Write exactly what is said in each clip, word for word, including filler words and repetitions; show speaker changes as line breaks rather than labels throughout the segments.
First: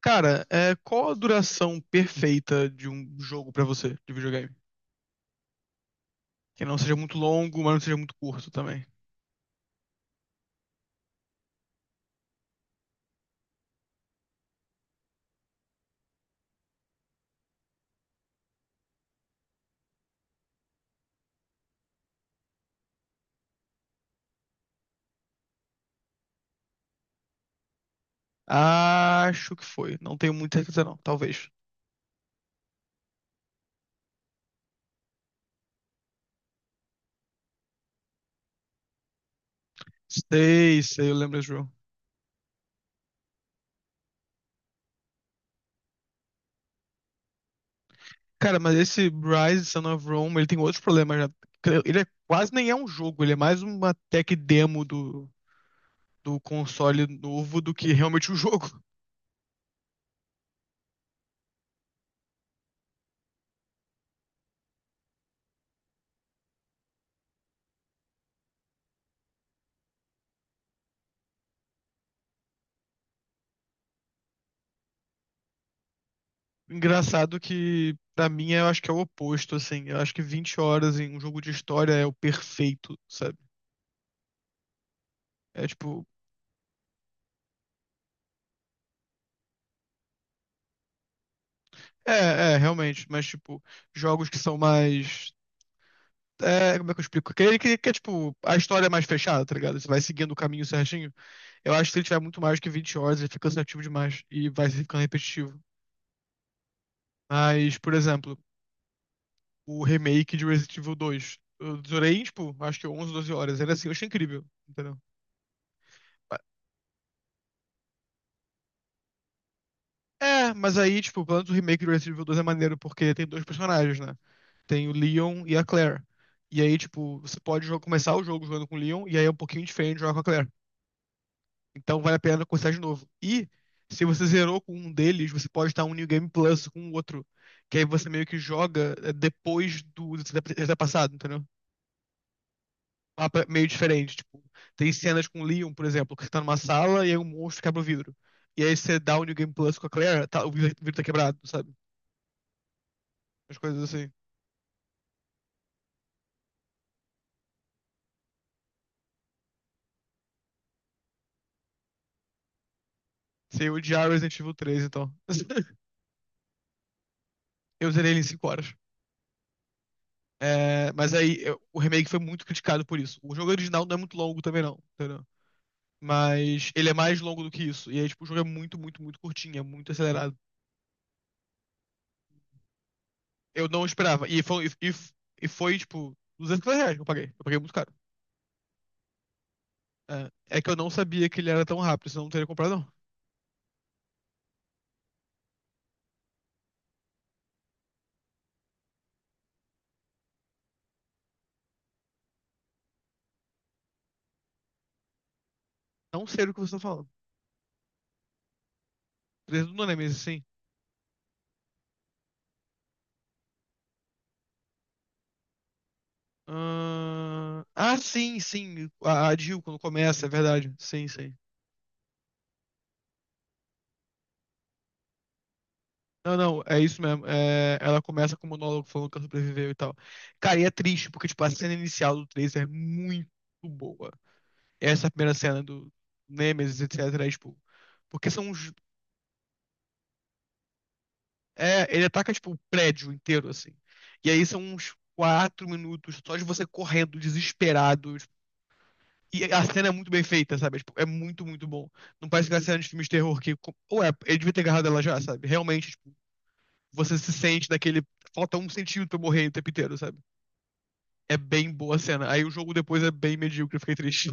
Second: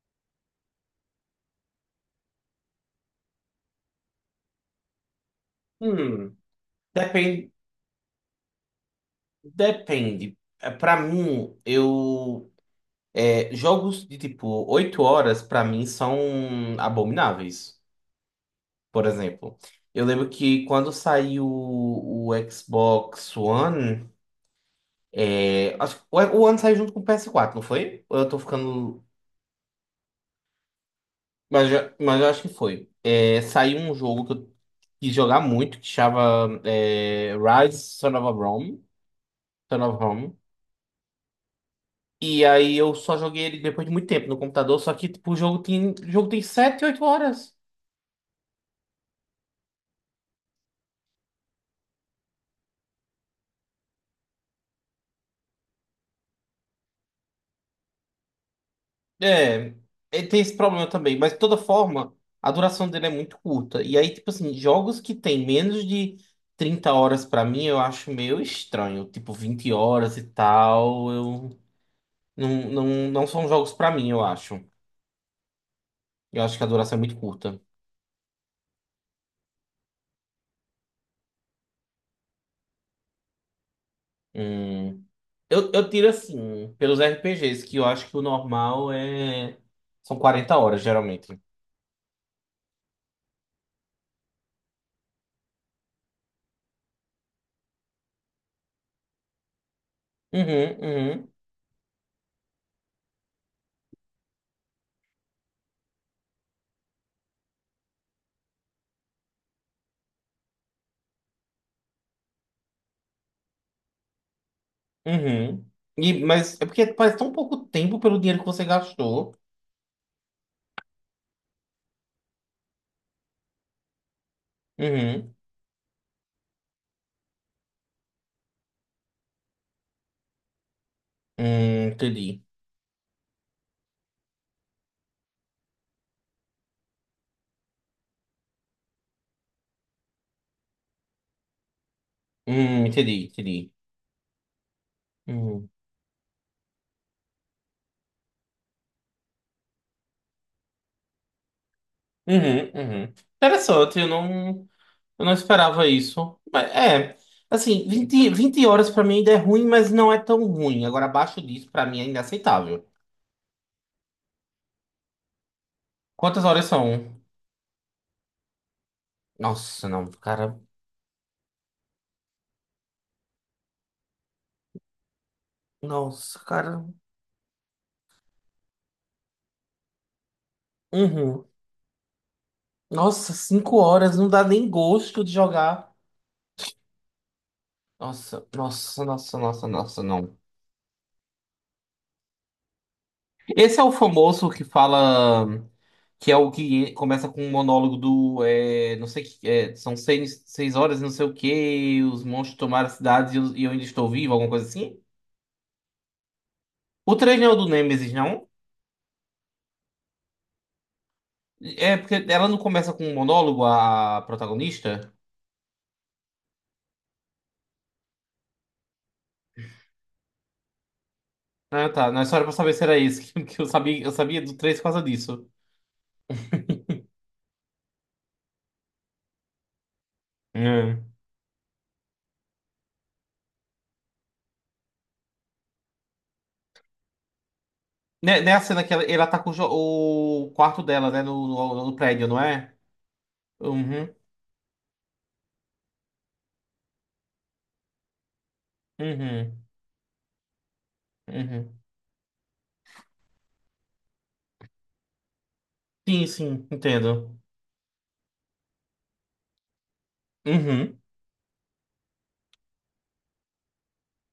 Cara, é, qual a duração perfeita de um jogo pra você, de videogame?
Hum,
Que não seja muito
depende,
longo, mas não seja muito curto também.
depende. Para mim, eu é, jogos de tipo oito horas para mim são abomináveis. Por exemplo, eu lembro que quando saiu o, o Xbox One, é, acho que o, o One saiu junto com o P S quatro, não foi? Ou eu tô ficando,
Acho que foi. Não tenho muita certeza, não. Talvez.
mas eu- mas eu acho que foi. É, saiu um jogo que eu quis jogar muito que chama é, Rise Son of a Rome, Son of Rome.
Sei, sei, eu lembro desse jogo.
E aí eu só joguei ele depois de muito tempo no computador, só que tipo, o jogo tem, o jogo tem sete oito horas.
Cara, mas esse Rise Son of Rome, ele tem outros problemas já. Ele é, quase nem é um jogo, ele é mais uma tech demo do, do console novo do que realmente um jogo.
É, ele tem esse problema também, mas de toda forma, a duração dele é muito curta. E aí, tipo assim, jogos que tem menos de trinta horas pra mim, eu acho meio estranho. Tipo, vinte horas e tal, eu não, não, não são jogos pra mim, eu acho. Eu acho que a duração é muito
Engraçado
curta.
que, pra mim, eu acho que é o oposto, assim. Eu acho que vinte horas em um jogo de história é o perfeito.
Hum,
É
eu, eu
tipo.
tiro assim, pelos R P Gs, que eu acho que o normal é são quarenta horas, geralmente.
É, é, realmente. Mas, tipo, jogos que são mais. É, como é que eu explico? Que, que, que é tipo, a história é mais fechada, tá ligado? Você vai seguindo o caminho
Uhum,
certinho.
uhum,
Eu acho que se ele tiver muito mais que vinte horas, ele fica cansativo demais e vai ficando repetitivo. Mas, por exemplo, o remake de Resident Evil dois, eu durei, tipo, acho que onze, doze horas. Era assim, eu achei incrível, entendeu?
uhum. E, mas é porque faz tão pouco tempo pelo dinheiro que você gastou.
É, mas aí, tipo, pelo menos o remake do Resident Evil dois é maneiro, porque tem dois personagens, né? Tem o
Uhum.
Leon e a Claire. E aí, tipo, você pode jo- começar o jogo jogando com o Leon, e aí é um pouquinho diferente jogar com a Claire.
Hum,
Então vale a
entendi.
pena começar de novo. E se você zerou com um deles, você pode estar um New Game Plus com o outro. Que aí você meio que joga eh, depois do ter passado, entendeu? Um
Hum, entendi,
mapa meio
entendi.
diferente. Tipo, tem cenas com o
Uhum.
Leon, por exemplo, que você tá numa sala e aí um monstro quebra o vidro. E aí você dá o New Game Plus com a Claire, tá- o vidro o vidro tá quebrado, sabe?
Uhum, uhum.
As coisas
Interessante, eu
assim.
não, eu não esperava isso. Mas é, assim, vinte vinte horas pra mim ainda é ruim, mas não é tão ruim. Agora, abaixo disso, pra mim é inaceitável.
Você odiar Resident Evil três então.
Quantas horas são?
Eu zerei ele em cinco horas.
Nossa, não, cara.
É, mas aí eu- o remake foi muito criticado por isso. O jogo original não é muito longo também, não, entendeu?
Nossa,
Mas
cara.
ele é mais longo do que isso. E aí, tipo, o jogo é muito, muito, muito curtinho, é muito acelerado.
Uhum. Nossa,
Eu
cinco
não
horas não
esperava. E
dá
foi,
nem
e, e
gosto de
e foi
jogar.
tipo, duzentos reais que eu paguei. Eu paguei muito caro.
Nossa, nossa, nossa, nossa, nossa, não.
É, é que eu não sabia que ele era tão rápido, senão eu não teria comprado, não.
Esse é o famoso que fala. Que é o que começa com um monólogo do. É, não sei que. É, são seis, seis horas e não sei o quê. Os monstros tomaram a cidade e eu, e eu ainda estou vivo, alguma coisa assim.
Não sei do que você tá falando.
O três não é o do Nemesis, não?
Três do Nemesis, sim.
É porque ela não começa com um monólogo, a protagonista?
Ahn, Ah, sim, sim. A, a Jill, quando começa, é verdade. Sim, sim.
Ah, tá. Não é só era pra saber se era esse. Que, que eu sabia, eu sabia do três por causa disso.
Não, não, é isso mesmo. É, ela começa com o monólogo falando que ela sobreviveu e tal. Cara, e é
É.
triste, porque, tipo, a cena inicial do três é muito boa. Essa primeira cena do Nemesis, etcetera. É, tipo, porque
Né,
são
né a
uns.
cena que ela, ela tá com o, jo- o quarto dela, né? No,
É,
no, no
ele
prédio,
ataca,
não
tipo, o
é?
prédio inteiro, assim.
Uhum.
E aí são uns quatro minutos só de você correndo, desesperado. Tipo, e
Uhum,
a cena é muito bem feita, sabe? É, tipo, é muito, muito
uhum.
bom. Não parece que é cena de filmes de terror que. Ou é, ele devia ter agarrado ela já, sabe? Realmente, tipo,
Sim, sim,
você se
entendo.
sente naquele. Falta um centímetro pra eu morrer o tempo inteiro, sabe?
Uhum.
É bem boa a cena. Aí o jogo depois é bem medíocre, eu fiquei triste.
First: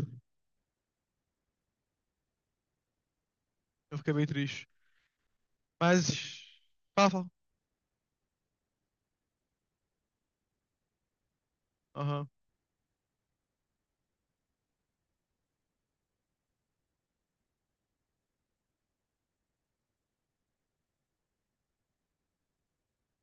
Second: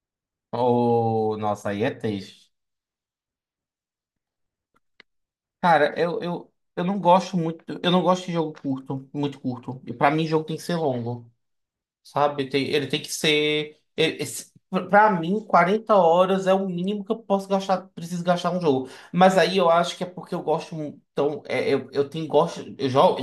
Oh, nossa, aí é triste.
Eu fiquei bem triste.
Cara,
Mas.
eu, eu, eu não
Fala, fala.
gosto muito. Eu não gosto de jogo curto, muito curto. E pra mim, jogo tem que ser longo,
Aham.
sabe? Tem- ele tem que ser. ele- esse- pra mim, quarenta horas é o mínimo que eu posso gastar, preciso gastar um jogo. Mas aí eu acho que é porque eu gosto. mu- Então, é, eu, eu tenho gosto. Eu jogo.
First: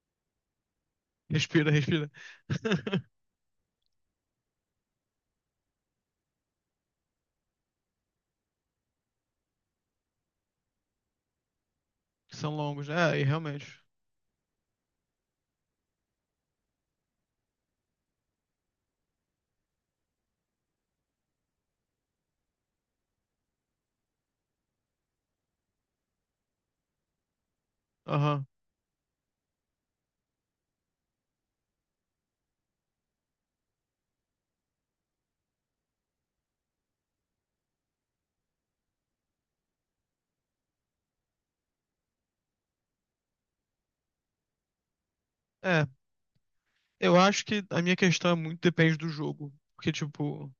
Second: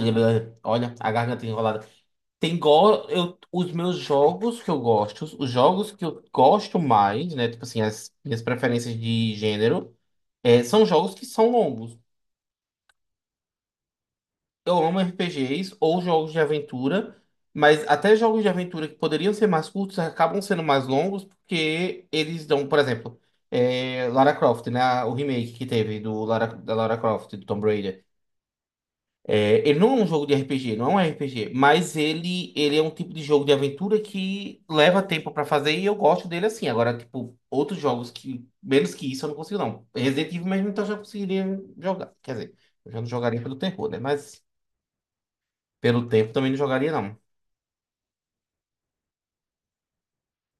Olha, a garganta
Respira,
enrolada.
respira.
Tem go... eu, os meus jogos que eu gosto, os jogos que eu gosto mais, né? Tipo assim, as minhas preferências de gênero, é, são jogos que são longos.
São longos, né? É, e realmente.
Eu amo R P Gs ou jogos de aventura, mas até jogos de aventura que poderiam ser mais curtos acabam sendo mais longos porque eles dão, por exemplo, é, Lara Croft, né? O remake que teve do Lara, da Lara Croft, do Tomb Raider.
Aham.
É, ele não é um jogo de R P G, não é um R P G, mas ele, ele é um tipo de jogo de aventura que leva tempo pra fazer e eu gosto dele assim. Agora, tipo, outros jogos que, menos que isso, eu não consigo, não. Resident Evil mesmo, então eu já conseguiria jogar. Quer dizer, eu já não jogaria pelo terror, né? Mas
É.
pelo tempo também não jogaria,
Eu
não.
acho que a minha questão é muito depende do jogo. Porque, tipo,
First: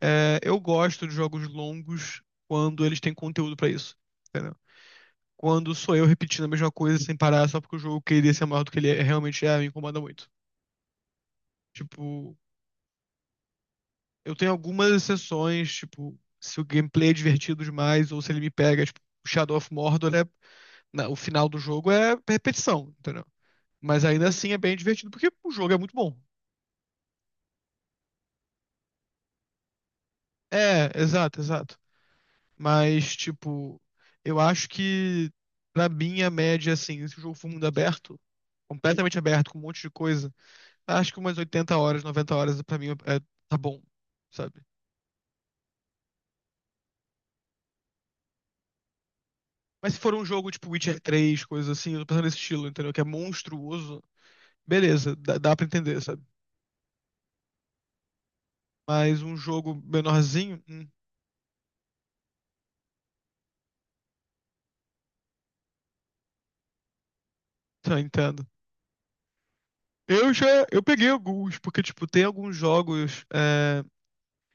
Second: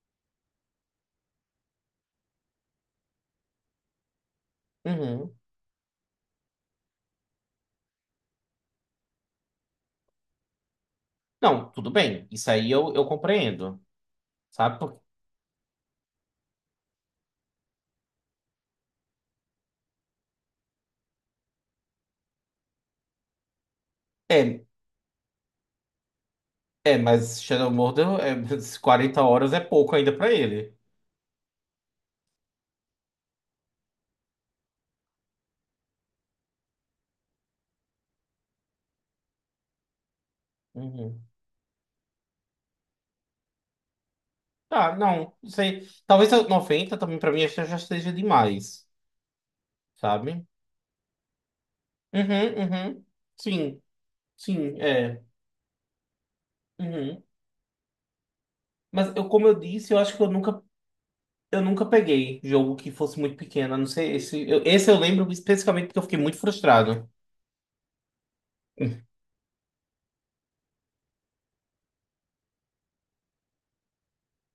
é, eu gosto de jogos longos quando eles têm conteúdo pra isso. Entendeu?
Uhum.
Quando sou eu repetindo a mesma coisa sem parar só porque o jogo queria ser maior do que ele é- realmente é, me incomoda muito.
Não, tudo bem.
Tipo,
Isso aí eu, eu compreendo,
eu tenho
sabe?
algumas
Por-
exceções, tipo, se o gameplay é divertido demais ou se ele me pega, tipo, Shadow of Mordor é na- o final do jogo é repetição, entendeu? Mas ainda assim é
É,
bem divertido porque o jogo é muito bom.
é, mas Shadow Mordor, é, quarenta horas é pouco ainda pra ele.
É, exato, exato. Mas tipo, eu acho que pra mim a média assim, se o jogo for mundo aberto, completamente aberto com um monte de coisa, acho que
Uhum.
umas oitenta horas, noventa horas pra mim é, tá bom, sabe?
Ah, não, não sei. Talvez eu- noventa também pra mim acho que já esteja demais,
Mas se for um
sabe?
jogo tipo Witcher três coisa assim, eu tô pensando nesse
Uhum,
estilo, entendeu? Que é
uhum. Sim,
monstruoso.
sim,
Beleza,
é.
dá, dá pra entender, sabe?
Uhum. Mas
Mas
eu,
um
como eu
jogo
disse, eu acho que eu
menorzinho,
nunca,
hum,
eu nunca peguei jogo que fosse muito pequeno. A Não sei, esse eu, esse eu lembro especificamente porque eu fiquei muito frustrado.
tá, entendo. Eu já, eu peguei alguns, porque, tipo, tem alguns jogos é,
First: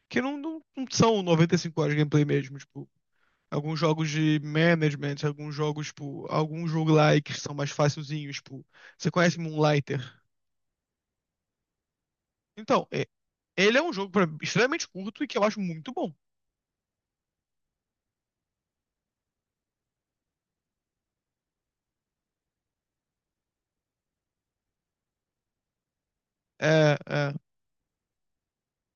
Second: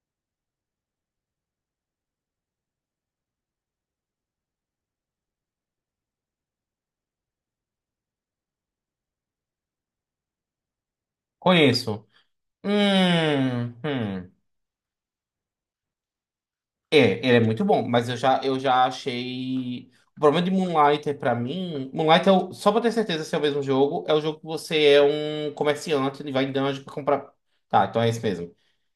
que não, não, não são noventa e cinco horas de gameplay mesmo, tipo, alguns jogos de management, alguns jogos, tipo, alguns jogo lá que são mais facilzinhos, tipo, você conhece Moonlighter?
Conheço.
Então, é-
Hum,
ele é um jogo pra-
hum.
extremamente curto e que eu acho muito bom.
É, ele é muito bom, mas eu já, eu já achei. O problema de Moonlighter pra mim. Moonlighter, é o- só pra ter certeza se é o mesmo jogo, é o jogo que você é um comerciante, ele vai em dungeon pra
É, é,
comprar. Tá, então é esse mesmo.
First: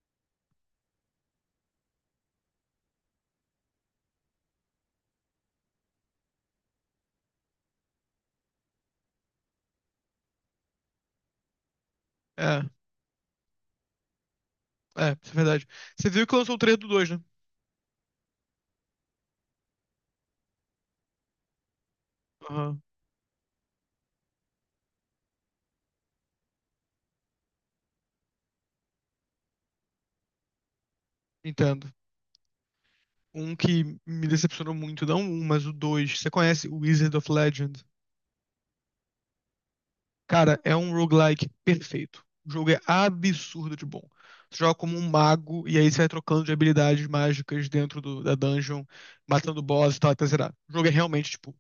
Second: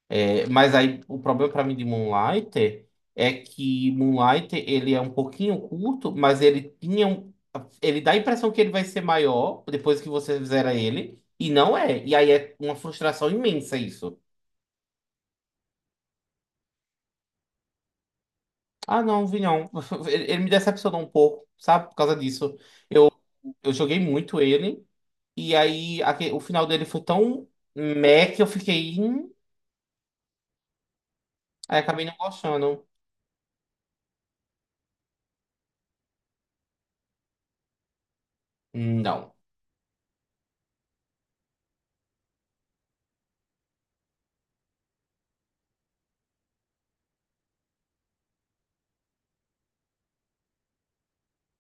É, mas aí o problema pra mim de Moonlighter é que Moonlighter ele é um pouquinho curto, mas ele tinha um. Ele dá a impressão que ele vai ser maior depois que você zera ele, e não é. E aí é
é,
uma frustração imensa isso.
é, isso é verdade. Você viu que lançou o trailer do dois, né?
Ah, não, vi não. Ele, ele me decepcionou um pouco, sabe? Por causa disso.
Aham,
Eu, eu joguei muito ele, e aí aque- o final dele foi tão meh que eu fiquei. "Hum", Aí
entendo.
acabei não gostando.
Um que me decepcionou muito, não um, mas o dois. Você conhece o Wizard of Legend?
Não.
Cara, é um roguelike perfeito. O jogo é absurdo de bom. Você joga como um mago e aí você vai trocando de habilidades mágicas dentro do- da dungeon, matando boss e tal, até zerar. O jogo é realmente, tipo,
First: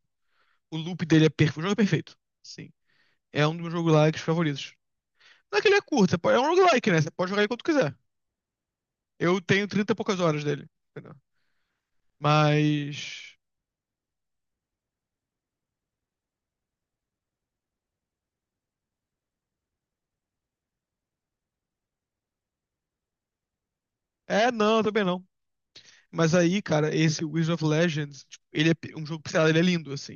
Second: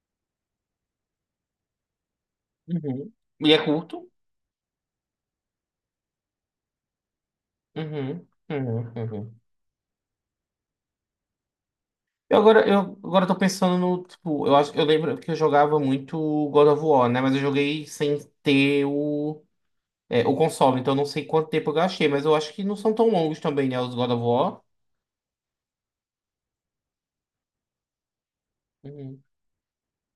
o loop dele é perfeito. O jogo é perfeito. Sim.
Uhum.
É um
Ele
dos
é
meus
curto.
roguelikes favoritos. Não é que ele é curto, você pode- é um roguelike, né? Você pode jogar aí quanto quiser.
Uhum. Uhum.
Eu
Uhum.
tenho trinta e poucas horas dele. Entendeu?
Eu agora, eu agora
Mas.
tô pensando no, tipo, eu acho, eu lembro que eu jogava muito God of War, né? Mas eu joguei sem ter o, é, o console, então eu não sei quanto tempo eu gastei, mas eu acho que não são tão longos também, né? Os God of
É,
War.
não, também não. Mas aí, cara, esse Wizard of Legends, tipo, ele é pe- um
Uhum.
jogo pixelado, ele é lindo, assim.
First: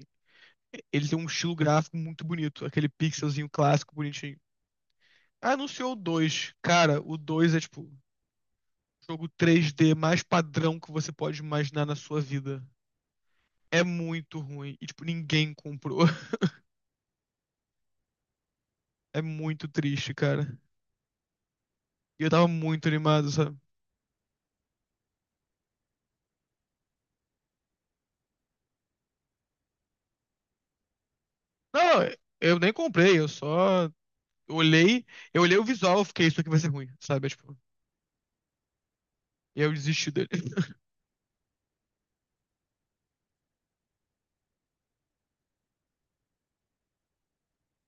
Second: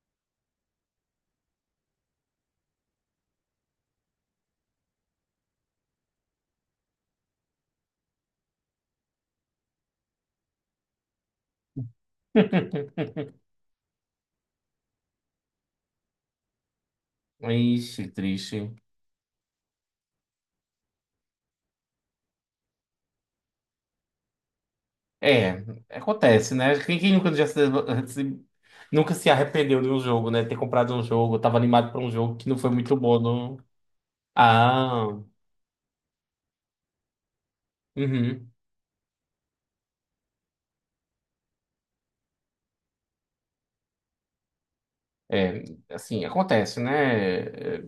Ele tem um estilo gráfico muito bonito, aquele pixelzinho clássico, bonitinho. Anunciou o dois. Cara, o dois é tipo o jogo três D mais padrão que você pode imaginar na sua vida. É muito ruim. E, tipo, ninguém comprou.
Ixi, triste.
É muito triste, cara. E eu tava muito animado, sabe?
É, acontece, né? Quem, quem nunca, já se, se- nunca se arrependeu de um jogo, né? Ter comprado um jogo, tava animado pra
Não,
um jogo que
eu
não foi
nem
muito
comprei,
bom.
eu
Não...
só olhei,
Ah,
eu olhei o visual, eu fiquei, isso aqui vai ser ruim, sabe? É, tipo,
uhum.
e eu desisti dele.
É, assim, acontece, né? É,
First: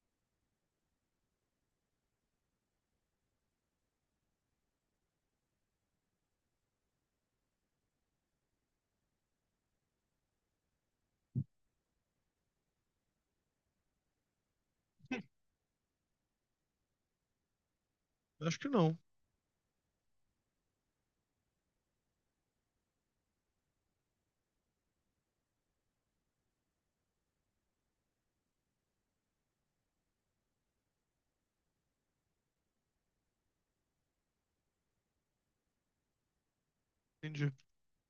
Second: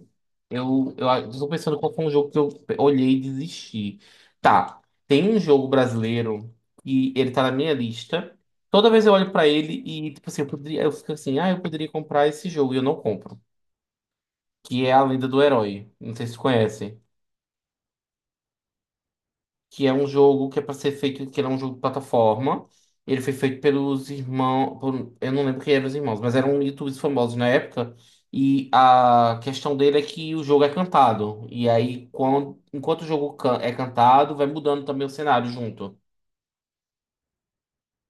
Eu, eu, eu tô pensando qual foi um jogo que eu olhei e desisti. Tá, tem um jogo brasileiro e ele tá na minha lista. Toda vez eu olho pra ele e, tipo assim, eu poderia, eu fico assim, ah, eu poderia comprar esse jogo e eu não compro. Que é A Lenda do Herói. Não sei se conhece.
Acho que não.
Que é um jogo que é para ser feito, que ele é um jogo de plataforma. Ele foi feito pelos irmãos, por- eu não lembro quem eram os irmãos, mas eram YouTubers famosos na época. E a questão dele é que o jogo é cantado. E aí, quando, enquanto o jogo can- é cantado, vai mudando também o cenário junto.
Entendi.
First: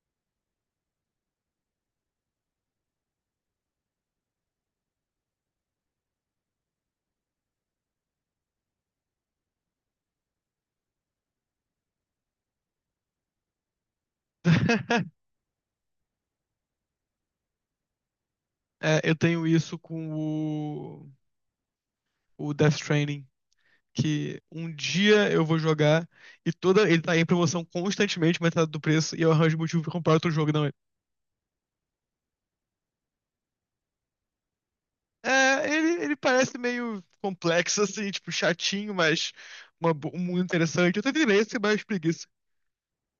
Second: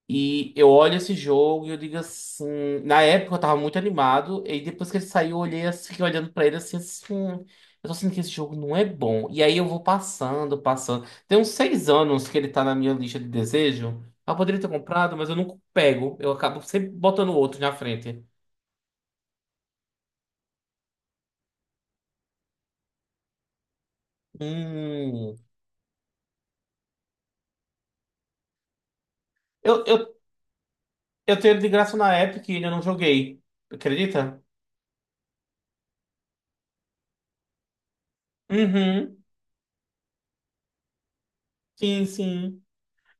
E eu olho esse jogo e eu digo assim. Na época eu tava muito animado, e depois que ele saiu, eu olhei assim, fiquei olhando pra ele assim, assim. "Hum, Eu tô sentindo que esse jogo não é bom. E aí eu vou passando, passando. Tem uns seis anos que ele tá na minha lista de desejo. Eu poderia ter comprado, mas eu nunca pego. Eu acabo sempre botando outro na frente.
É, eu tenho isso com o, o Death Stranding, que um dia
Hum.
eu vou jogar e toda ele tá em promoção constantemente, metade do preço, e eu arranjo motivo
Eu,
pra
eu,
comprar outro jogo, não. É,
eu tenho ele de graça na Epic e eu não joguei. Acredita?
é, ele, ele parece meio complexo, assim, tipo, chatinho,
Uhum.
mas uma bo- muito interessante. Eu tenho interesse, mas
Sim,
preguiça.
sim.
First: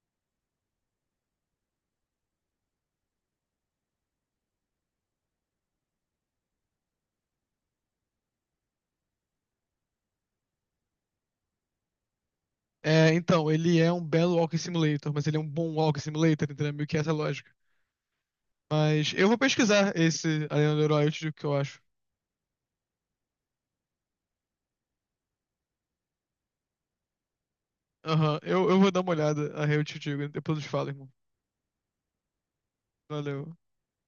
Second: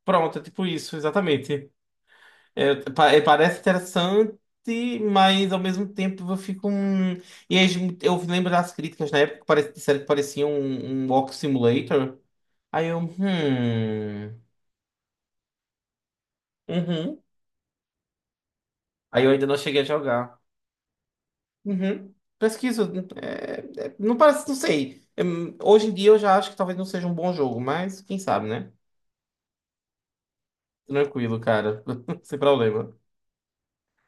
Pronto, é tipo isso, exatamente. É, pa- é, parece interessante, mas ao mesmo tempo eu fico um. E aí, eu lembro das críticas na época que pare... disseram que parecia um, um Walk Simulator. Aí eu.
É, então, ele é um belo
Hum.
Walking Simulator, mas ele é um bom Walking Simulator, entendeu? Meio que essa é a
Uhum.
lógica. Mas
Aí
eu
eu
vou
ainda não cheguei a
pesquisar
jogar.
esse Arena do Herói, eu te que eu acho.
Uhum. Pesquisa. é- é- não parece, não sei. É, hoje em dia eu já acho que talvez não seja um bom jogo, mas quem
Aham,
sabe,
eu,
né?
eu vou dar uma olhada, aí eu te digo, depois eu te falo, irmão.
Tranquilo, cara. Sem problema.
Valeu.